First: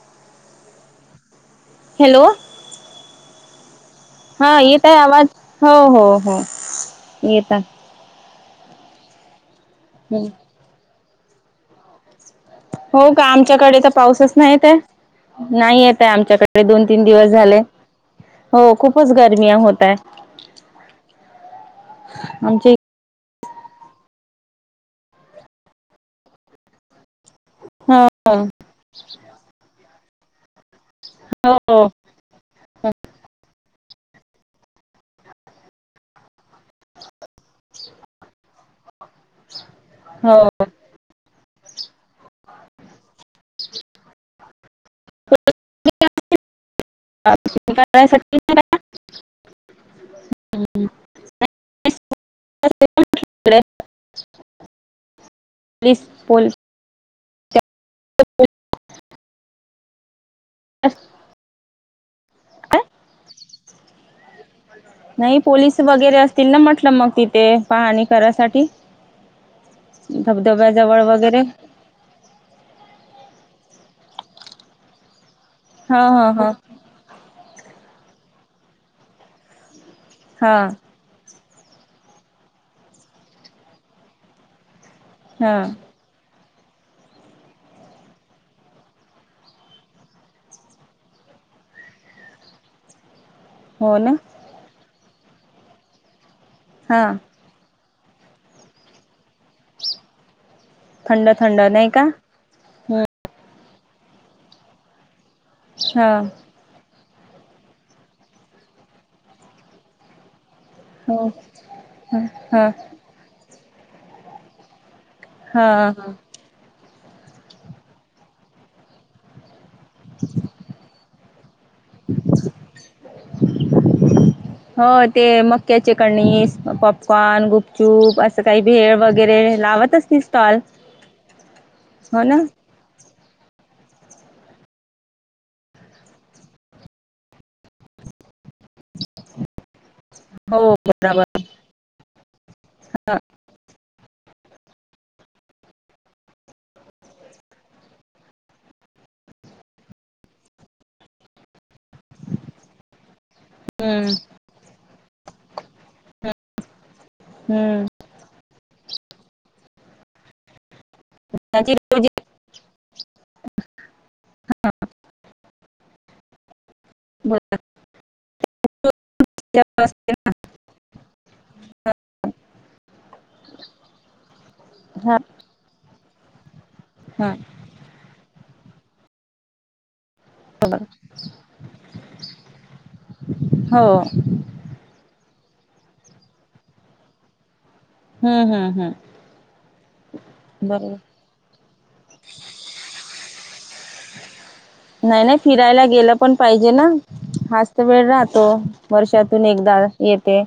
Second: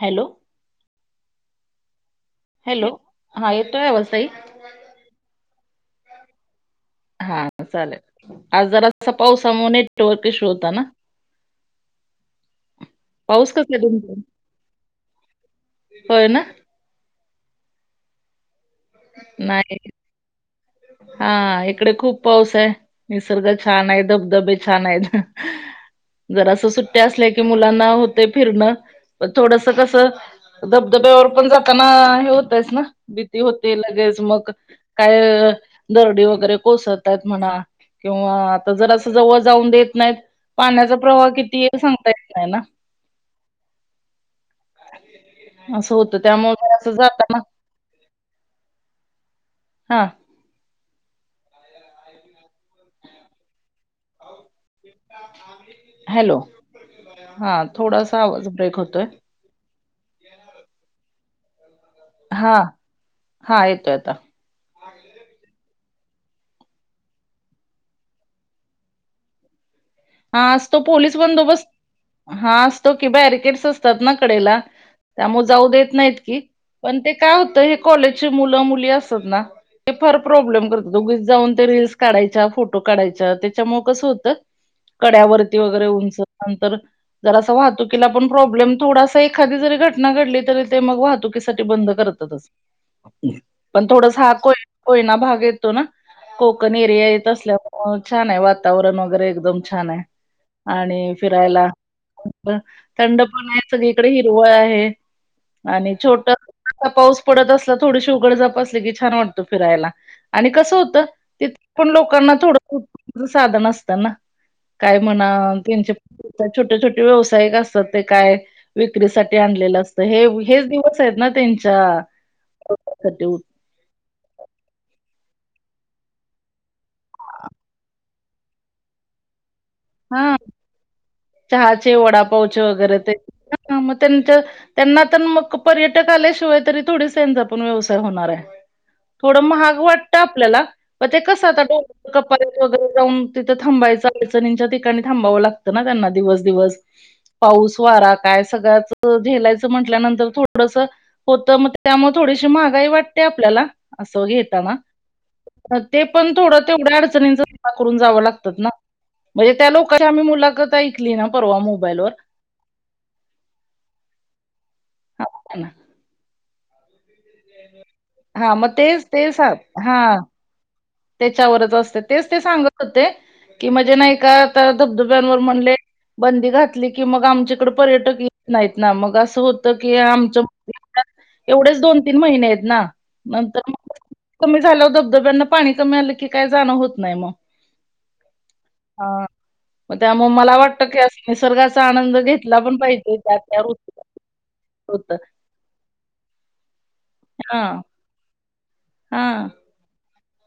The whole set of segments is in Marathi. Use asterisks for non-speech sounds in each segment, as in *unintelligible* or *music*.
हॅलो. हॅलो. हॅलो हा येतोय आवाज ताई. हा येत आहे आवाज हो हो हो. हा येत आहे चाललं आज जरा अस पावसामुळे नेटवर्क इशू होता ना. हो का पाऊस कसा आमच्याकडे आहे तर तुमचा पाऊसच नाहीे येत नाही येते होय ना आमच्याकडे दोन. तीन दिवस झाले हो खूपच गर्मिया नाही होत हाय. हा इकडे खूप पाऊस आहे. निसर्ग छान आहे धब धबे छान आहेत. जर असं सुट्टया असल्या की मुलांना हो. ते फिरण थोडस कस धबधब्यावर पण हो जातना हे होत. चना भीती हो. ते लगेच मग काय दर्डी वगैरे कोसळतायत म्हणा. किंवा आता जर असं जवळ जाऊन देत नाहीत हो पाण्याचा प्रवाह किती. ते सांगता येत नाही ना. असं होतं त्यामुळे असं झालं ना. य सकते का. हा. ह्. पोलीस हॅलो पोलीस हा थोडासा आवाज ब्रेक होतोय. अस. हा हा येतोय आता. नाही पोलीस वगैरे असतील ना म्हटलं मग तिथे पाहाणी करायसाठी. धबधब्या जवळ वगैरे. हा असतो की बॅरिकेडट्स असतात ना कडेला. त्यामुळे जाऊ देत हा नाहीत हा की हा पण ते काय होत हे कॉलेजचे मुलं मुली असतातना. ते फार हा प्रॉब्लेम करतात उगीच जाऊन ते रिल्स काढायच्या फोटो काढायच्या त्याच्यामुळ कसं होतं. हा कड्यावरती वगैरे उंच नंतर. जर अस वाहतुकीला पण प्रॉब्लेम थोडासा एखादी जरी घटना घडली तरी ते मग वाहतुकीसाठी बंद करता. करताच. पण हो ना थोडस हा कोय कोयना भाग येतो ना कोकण हा एरिया येत असल्यावर. अ छान आहे वातावरण वगैरे एकदम छान आहे आणि थंड थंड फिरायला. नाही का थंड पण आहे सगळीकडे हिरवळ आहे आणि हा छोट आता पाऊस पडत असला थोडीशी उघडझाप असली की छान वाटत फिरायला आणि कसं होत. हो तिथे पण हा लोकांना हा थोडं उत्पन्नाच साधन असतं ना. काय म्हणा हा त्यांचे. त्यात छोटे छोटे व्यावसायिक असतात ते काय विक्रीसाठी आणलेलं असतं हे हेच दिवस. हे दिवस आहेत त्यांच्या उत्पना साठी. हं. हो ते मक्याचे कणीस पॉपकॉर्न गुपचूप असं काही भेळ वगैरे लावत. असतील हा स्टॉल चहाचे हो ना वडापावचे वगैरे ते मग त्यांच त्यांना तर मग पर्यटक आल्याशिवाय तरी थोडीस त्यांचा पण व्यवसाय होणार आहे. थोडं महाग वाटत. तआपल्याला हो ते बरोबर कस आ क वगरे जाऊ तिथं थांबायंचं. ठिकाणी थांबावं लागत दिवस दिवस. पाऊस वारा कायसगळ्याच झेलायचं म्हटल्यानंतर थोडसं. होत मग त्यामुळे थोडीशी महागाई वाटते आपल्याला हम्म असं घेताना. ते पण थोडं तेवढ्या अडचणींच जमा हम्म करून जावं लागतात ना. म्हणजे त्या लोकांची आम्ही मुलाखत ऐकली ना परवा त्याची मोबाईल वर. रोजी अ. *unintelligible* हा मग ते च ते च साहा. त्याच्यावरच असते तेच ते सांगत होते की म्हणजे नाही का आता हा धबधब्यांवर म्हणले. बंदी घातली की मग हा आमच्याकड पर्यटक येत नाहीत ना मग असं होतं की आमच. एवढेच दोन तीन महिने आहेत ना नंतर हो मग कमी झाला धबधब्यांना. पाणी कमी आलंकी काय जाणं होत नाही मग. हम्म हम्म हम्म त्यामुळ मला वाटत बरोबर की अस. निसर्गाचा आनंद घेतला पण पाहिजे त्या त्या ऋतू नाही नाही फिरायला गेलं पण पाहिजे ना हा य हां, तरवेळ राहतो. वर्षातून हां. एकदा येते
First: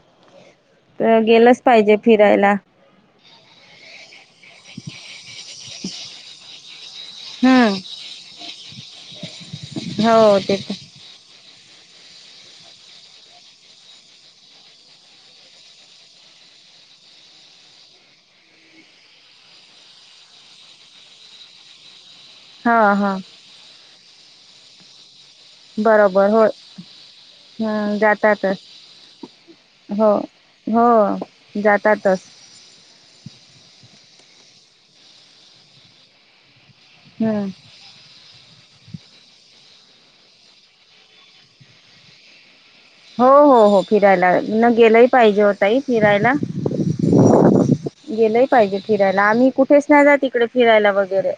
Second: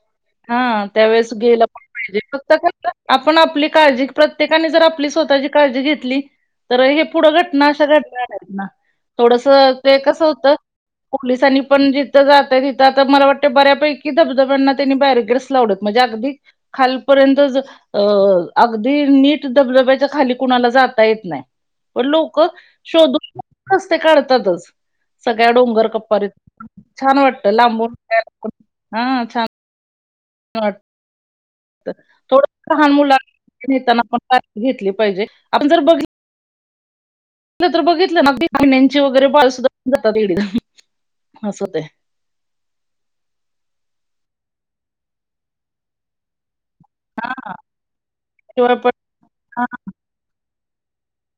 हां, तर त्यावेळेस गेलंच गेलं पण पाहिजे फक्त फिरायला. कसं आपण आपली काळजी प्रत्येकाने जर आपली स्वतःची काळजी घेतली. तर हे पुढं घटना अशा हम्म घडणार आहेत ना थोडस ते कसं हो ते होतं. तर पोलिसांनी पण जिथं जातय तिथं आता मला वाटतं बऱ्यापैकी धबधब्यांना. त्यांनी बाहेर गेस लावत म्हणजे अगदी *unintelligible* खालपर्यंत अ अगदी नीट दबधब्याच्या खाली कुणाला जाता येत नाही. पण लोक हा हा शोधून असते रस्ते काढतातच. सगळ्या डोंगर कपारी बरोबर हो त छान वाटत हम्म लांबूनला जातातच हा छान. हो हो. जातातच थोड लहान मुत लांना *unintelligible* घेतली पाहिजेण ब हम्म. तर बघितलं *inaudible* वगैरे बाळ सुधा जातात एक असं होतंय. हो हो हो फिरायला न गेलंही पाहिजे हो ताई फिरायला. हा गेलंहि शिवाय पाहिजे पण फिरायला आम्ही हा कुठेच नाही जात इकडे फिरायला वगैरे,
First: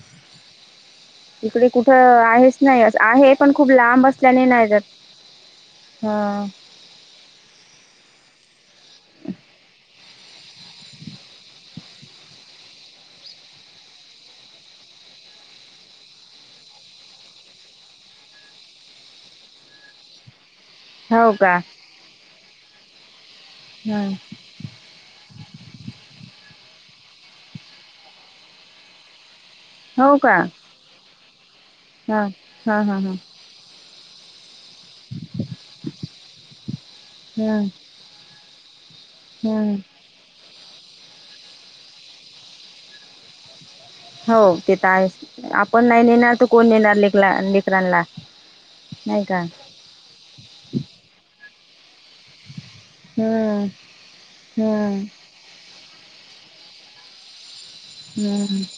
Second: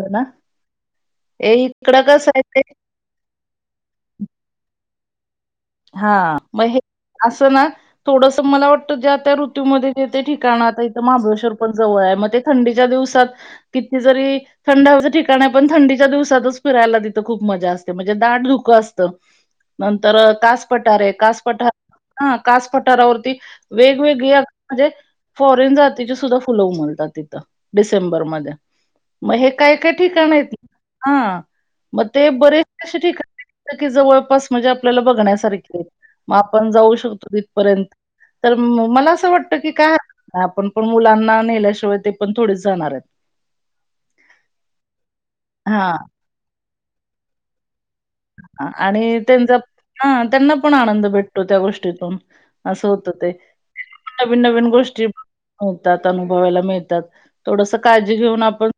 हो ना ए इकडे इकडं कुठं कसं आहे आहेच ते नाही आहे पण खूप लांब असल्याने नाही जात. हा मग हे असं ना थोडस मला वाटत ज्या त्या ऋतूमध्ये ते ठिकाण आता इथं महाबळेश्वर पण जवळ आहे मग ते थंडीच्या दिवसात तिथे जरी थंड हवेचे ठिकाण आहे पण थंडीच्या दिवसातच फिरायला तिथं खूप मज्या असते म्हणजे दाट धुकं असतं. नंतर कास पठारे आहे हो कास का पठारे हा कास पठारावरती ह वेगवेगळी म्हणजे फॉरेन जातीची सुद्धा फुलं उमलतात तिथं डिसेंबरमध्ये मग हे काय काय हो ठिकाण का आहिती हा. मग हा ते हा बरेच से हा हा ठिकाणी की जवळपास म्हणजे आपल्याला बघण्या सारखी मग आपण जाऊ शकतो तिथं हम्म पर्यंत मला असं वाटत की हम्म काय आपण पण मुलांना नेल्याशिवाय ते पण थोडीच जाणार आहेत. हो ते तर आहे आपण हां. नाही नेणार तर कोण लेकलाणा लेक लेकरांना. आणि त्यांच हम्म त्यांना पण आनंद भेटतो त्या गोष्टीतून असं होतं ते हम्म नवीन नवीन हम्म गोष्टी मिळतात अनुभवायला मिळतात. थोडस काळजी घेऊन हम्म आपण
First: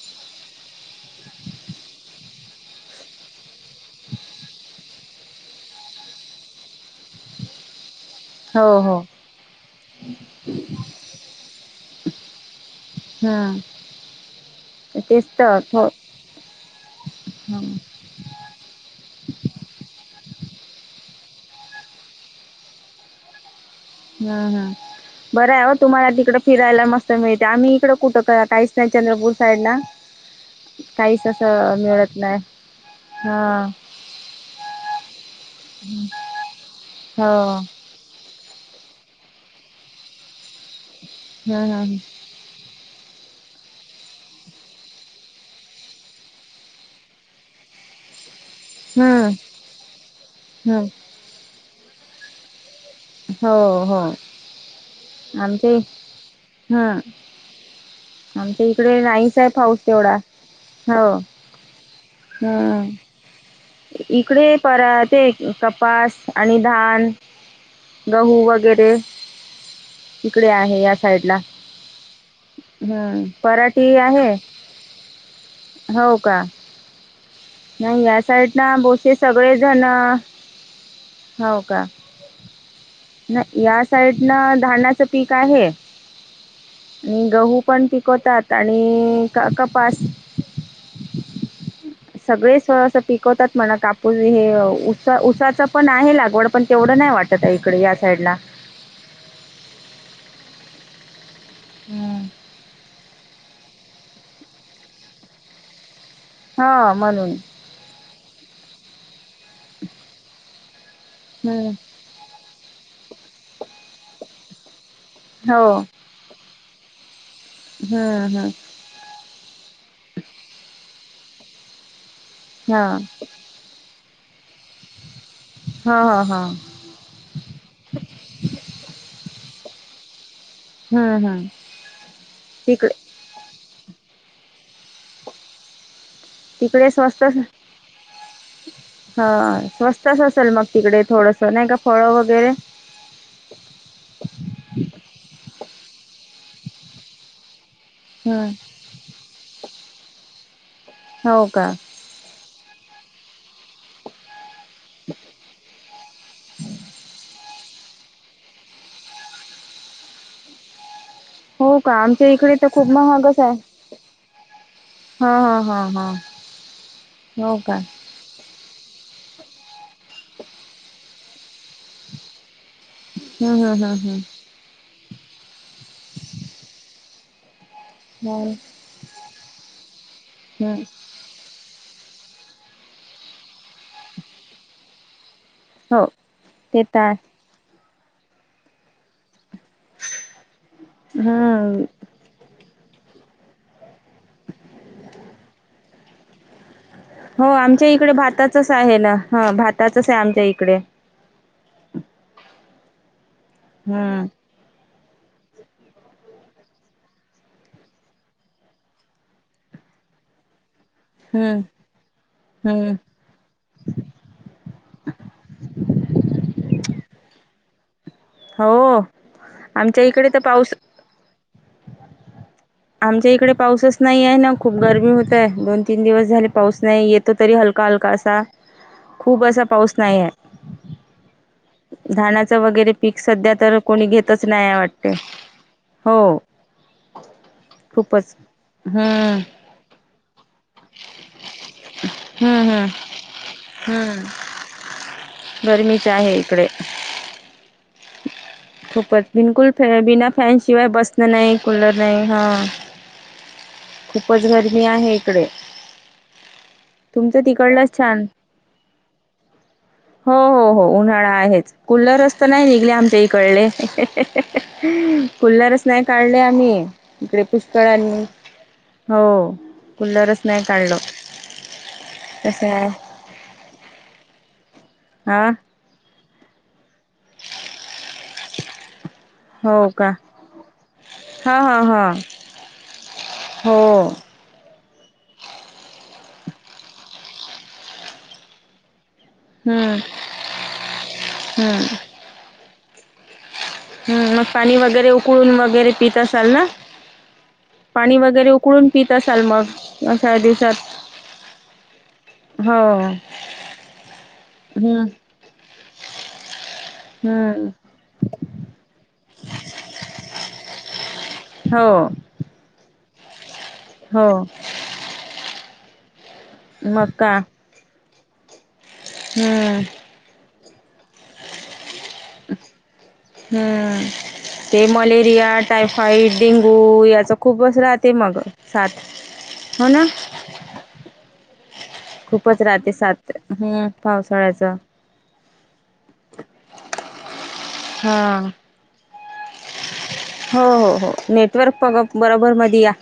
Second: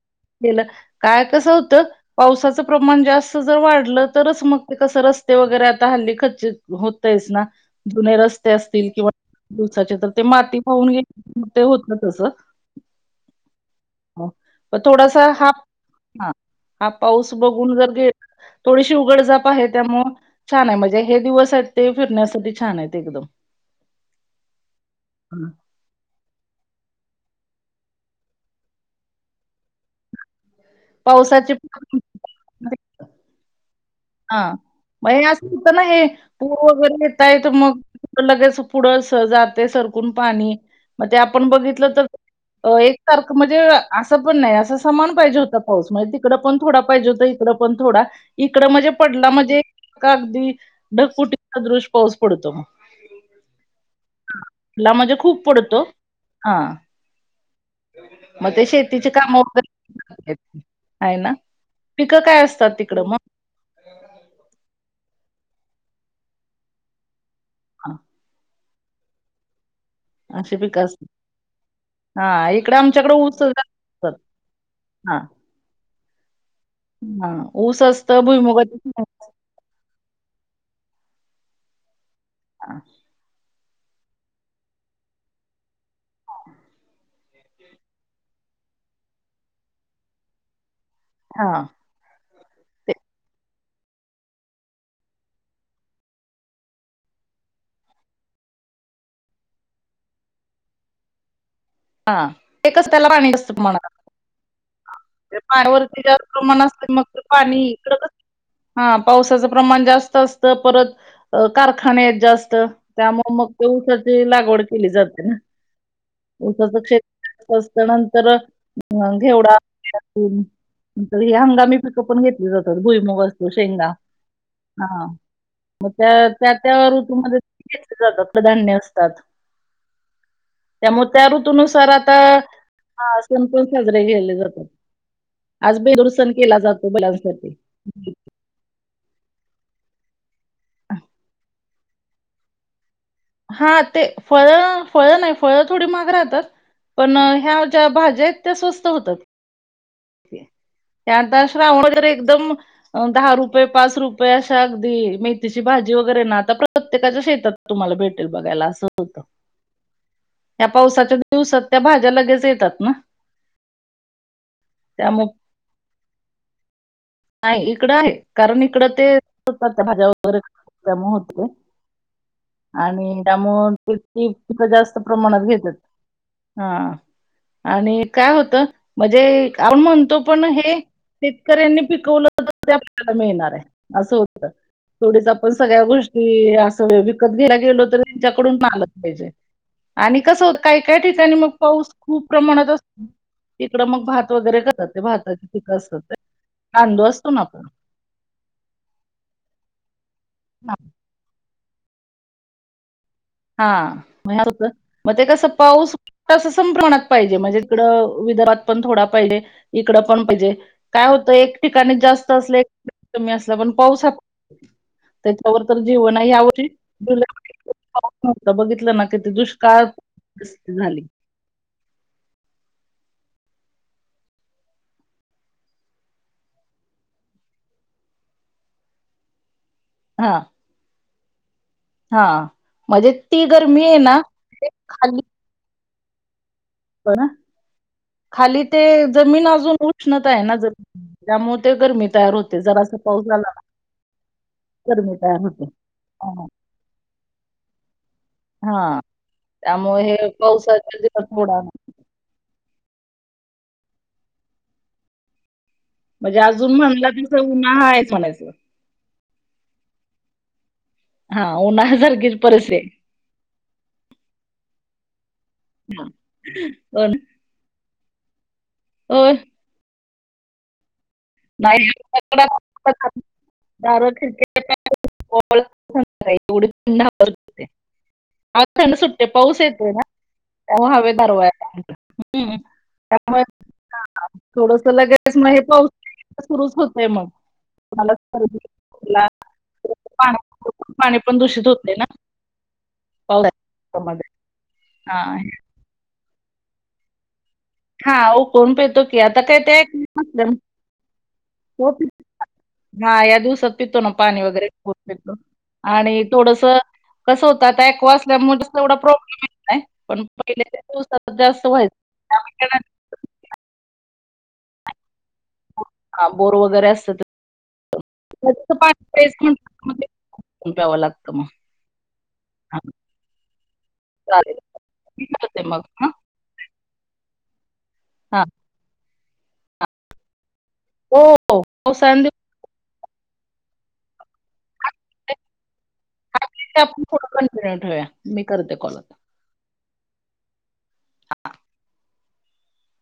केल काय कस होत पावसाचं प्रमाण जास्त जर वाढलं तरच मग ते कस रस् रस्ते वगैरे आता हल्ली खचचित होतेयचं ना जुने रस्ते हो असतील हो किंवा दिवसाचे तर ते माती वाहून गेली की ते होत तसं. हम्म पण तेच थोडासा हा तर थो हा पाऊस बघून हा जर घे उघडझाप आहे त्यामुळं छान आहे म्हणजे हे दिवस आहेत ते फिरण्यासाठी छान आहेत एकदम. हम् हम् हं. बरे आहोत? तुम्हाला तिकडे फिरायला मस्त मिळतंय आम्ही इकडं कुठं करा काहीच नाही चंद्रपूर साईडला, काहीच पावसाचे असं मिळत नाही हा. हा म हे असंच होतना हे पूर गल्लीत हो आहेत मग लगेच पुढं असं जातंय सरकून पाणी मग ते आपण बघितलं हम्म तर एक तारख म्हणजे असं पण नाही असं समान पाहिजे होत. पाऊस म्हणजे तिकडं पण थोडा पाहिजे होता इकड पण थोडा. इकड म्हणजे हम्म पडला म्हणजे का अगदी हम्म ढगफुटीचा दृश पाऊस पडतो. हो हो ला म्हणजे खूप आणखी पडतो हा हम् मग ते आमच्या इकडे शेतीचे काम नाहीच आहे पाऊस तेवढा. वगैरे हो आहे ना पिकं काय असतात हम्म तिकडं मग? इकडे परात ते कपास आणि धाण, हा, गहू वगैरे इकडे अशी आहे पिकं ह्या असतात साईडला. हा इकडे आमच्याकडे हम्म ऊस जास्त पराठी असतात आहे हा हो का. हा ऊस नाही या असतो साईडनं भुईमुगाच्या बोसे सगळेजण हो का. हा नाही या साईडन धाण्याचं पीक आहे. हो आणि गहू पण पिकवतात आणि क कपास. हा सगळे ते असं पिकवतात म्हणा कापूस हे उ उसाचं पण आहे लागवड पण तेवढं नाही वाटत आहे इकडे ह्या साईडला. हम्म. ते कसलं पाणी असत तुम्हांला पाडवरती *unintelligible* प्रमाण अस हो मग म्हणून पाणी, इकडं, हा पावसाचं प्रमाण जास्त असतं परत हम्म. कारखाने आहेत जास्त, त्यामुळ मग ते उसाची लागवड केली जाते. हो. उसाच क्षेत्र असतं नंतर, हम्म अ हम्म. घेवडा, सोयाबीन नंतर हि हंगामी पिकं पण घेतली जातात, हां भुईमग असतो, शेंगा हा, मग हां हां हां त्या त्या ऋतुमध्ये घेतली जातात, कडधान्य असतात, त्यामुळे त्या हम्म हम्म. ऋतनुसार आता तिकडे हा. सण पण साजरे केले जातात, आज बेदुंरसण केला जातो तिकडे बैलांसाठी. हा, स्वस्तच असेल मग तिकडे थोडंसं, नाही का फळं वगैरे. हा, ते फळं फळं नाही, फळं थोडी महाग राहतात, पण ह्या ज्या भाज्या हायत हं. त्या स्वस्त होतात. त्यात हो का श्रावण वगैरे एकदम, दहा रुपये पाच रुप पयाशा अगदी मेथीची भाजी वगैरे ना, आता प्रत्येकाच्या शेतात तुम्हाला भेटनार, पण बघायला असं होतं, त्या पावसाच्या भि हो का, आमच्या इकडे तर खूप महागच आहे. त्यामुळे हा हा हा हा. हो नाही, का इकडं आहे, कारण इकडं ते होतात त्या भाज्या वगैरे असल्यामुळे कमी होते ओ. आणि हम्म त्यामुळ हम्म हम्म गिरणी. *unintelligible* तिथं जास्त प्रमाणात घेतात,, हा आणि हम्म काय हो होतं, म्हणजे आपण म्हणतो पण हे, हम्म शेतकऱ्यांनी पिकवलं तर ते आपल्याला मिळणार हाय, असं होतं. थोडीच आपण सगळ्या हो गोष्टी, ते तर असं आहे विकत घ्यायला गेलो तरी त्यांच्याकडून माल आलं पाहिजे, आणि कसं हो काही काय ठिकाणी मग हम्म पाऊस खूप प्रमाणात असं, इकडं मग भात वगैरे करतात, भाताची पिकं असतात ते अंदवस हो, आमच्या इकडे भाताचच आहे ना, हं भाताचच आहे आमच्या इकडे. हां, हम्म माहेराचं म ते कसं पाऊस, तसं सम प्रमाणात पाहिजे, म्हणजे तिकडं, विदर्भात पण थोडा पाहिजे, इकडं पण पाहिजे, काय होतं एक हम्म ठिकाणी जास्त असलं की हम्म कमी असला, पण पाऊस हा, त्याच्यावर तर जीवन आहे, यावर्षी आता बघितलं हो ना, किती दुष्काळ आमच्या इकडे तर पाऊस परिस्थिती झाली. आमच्या इकडे पाऊसच नाई ये ना, खूप गरमी होतय, दोन तीन दिवस झाले पाऊस नाही येत. इथं तरी हलका हलका असा, खूप असा पाऊस नाई ये, हा. हा धानाच वगैरे म्हणजे पीक ती सध्या तर, गरमी आहे कोणी ना घेतच ते नाही हाय वाटतंय, हो. बरं, खूपच खाली ते हम्म जमीन अजून उष्णता आहे ना जमीन. त्यामुळे ते गरमी तयार होते, हम्म हम्म जरासं पाऊस झाला ना. हम्म गर्मी तयार होते गरमीच आहे ओ. इकडे हा खूपच, बिलकुल फ त्यामुळे हे बिना फॅन शिवाय पावसाच्या दिवस बसणं नाही, थोडा कुलर नाही हा,, खूपच गरमी आहे इकडे. म्हणजे अजून म्हणलं तिथं तुमचं उन्हाळा तिकडलंच हाये चालु छान म्हणायचं. हो हो हो उन्हाळा हा आहेच, कुलर उन्हाळ्यासारखीच असताना परिस्थिती आहे ले आमचा इकडले, कुलरच नाही काढले आम्ही, पण हो ना. इकडे कळ्यांनी, हो होय. कुलरच नाही काढलं. नाही दार खिडक्या हा *inaudible* एवढे *inaudible* ह थंड सुट्टते पाऊस हो येतोय ना ते हवेत गारवा या. हां हो थोडस लगेस म हे पाऊस सुरुच होतंय मग. *unintelligible* हम्म पाणी पण दूषित हम्म होते ना पावसामध्ये हम् मग पाणी वगैरे, हा उकळून वगैरे पित असाल ना. हा पाणी वगैरे उकळून पेतो पित की, आता असाल काय मग ते. अशा दिवसात हो. हा या दिवसांत पितो ना पाणी वगैरे हम्म उकळुन पितो. आणि थोडंसं कसं होतं हम्म आता ऐकवा असल्यामुळे एवढा प्रॉब्लेम येत नाई, पण पहिले च्या दिवसात जास्त व्हायचं. हो नाही, हो. हा बोर वगैरे मग असतं का तर, नदीचं पाणी प्यायचं हम्म ळुण प्यावं लागतं. हा, हम्म चालेल ते मी मलेरिया, करते मग हा टायफाईड, डेंगू यांचं खूपच असतात. ते मग हा सात हो ना. हो पावसांदी *inaudible* खूपच राहते सात, हम् पावसाळ्याच हे आपण पुढे कंटिन्यू ठेऊया मी हा करते तुझं. हो हो हो नेटवर्क पग बरोबर मध्ये या.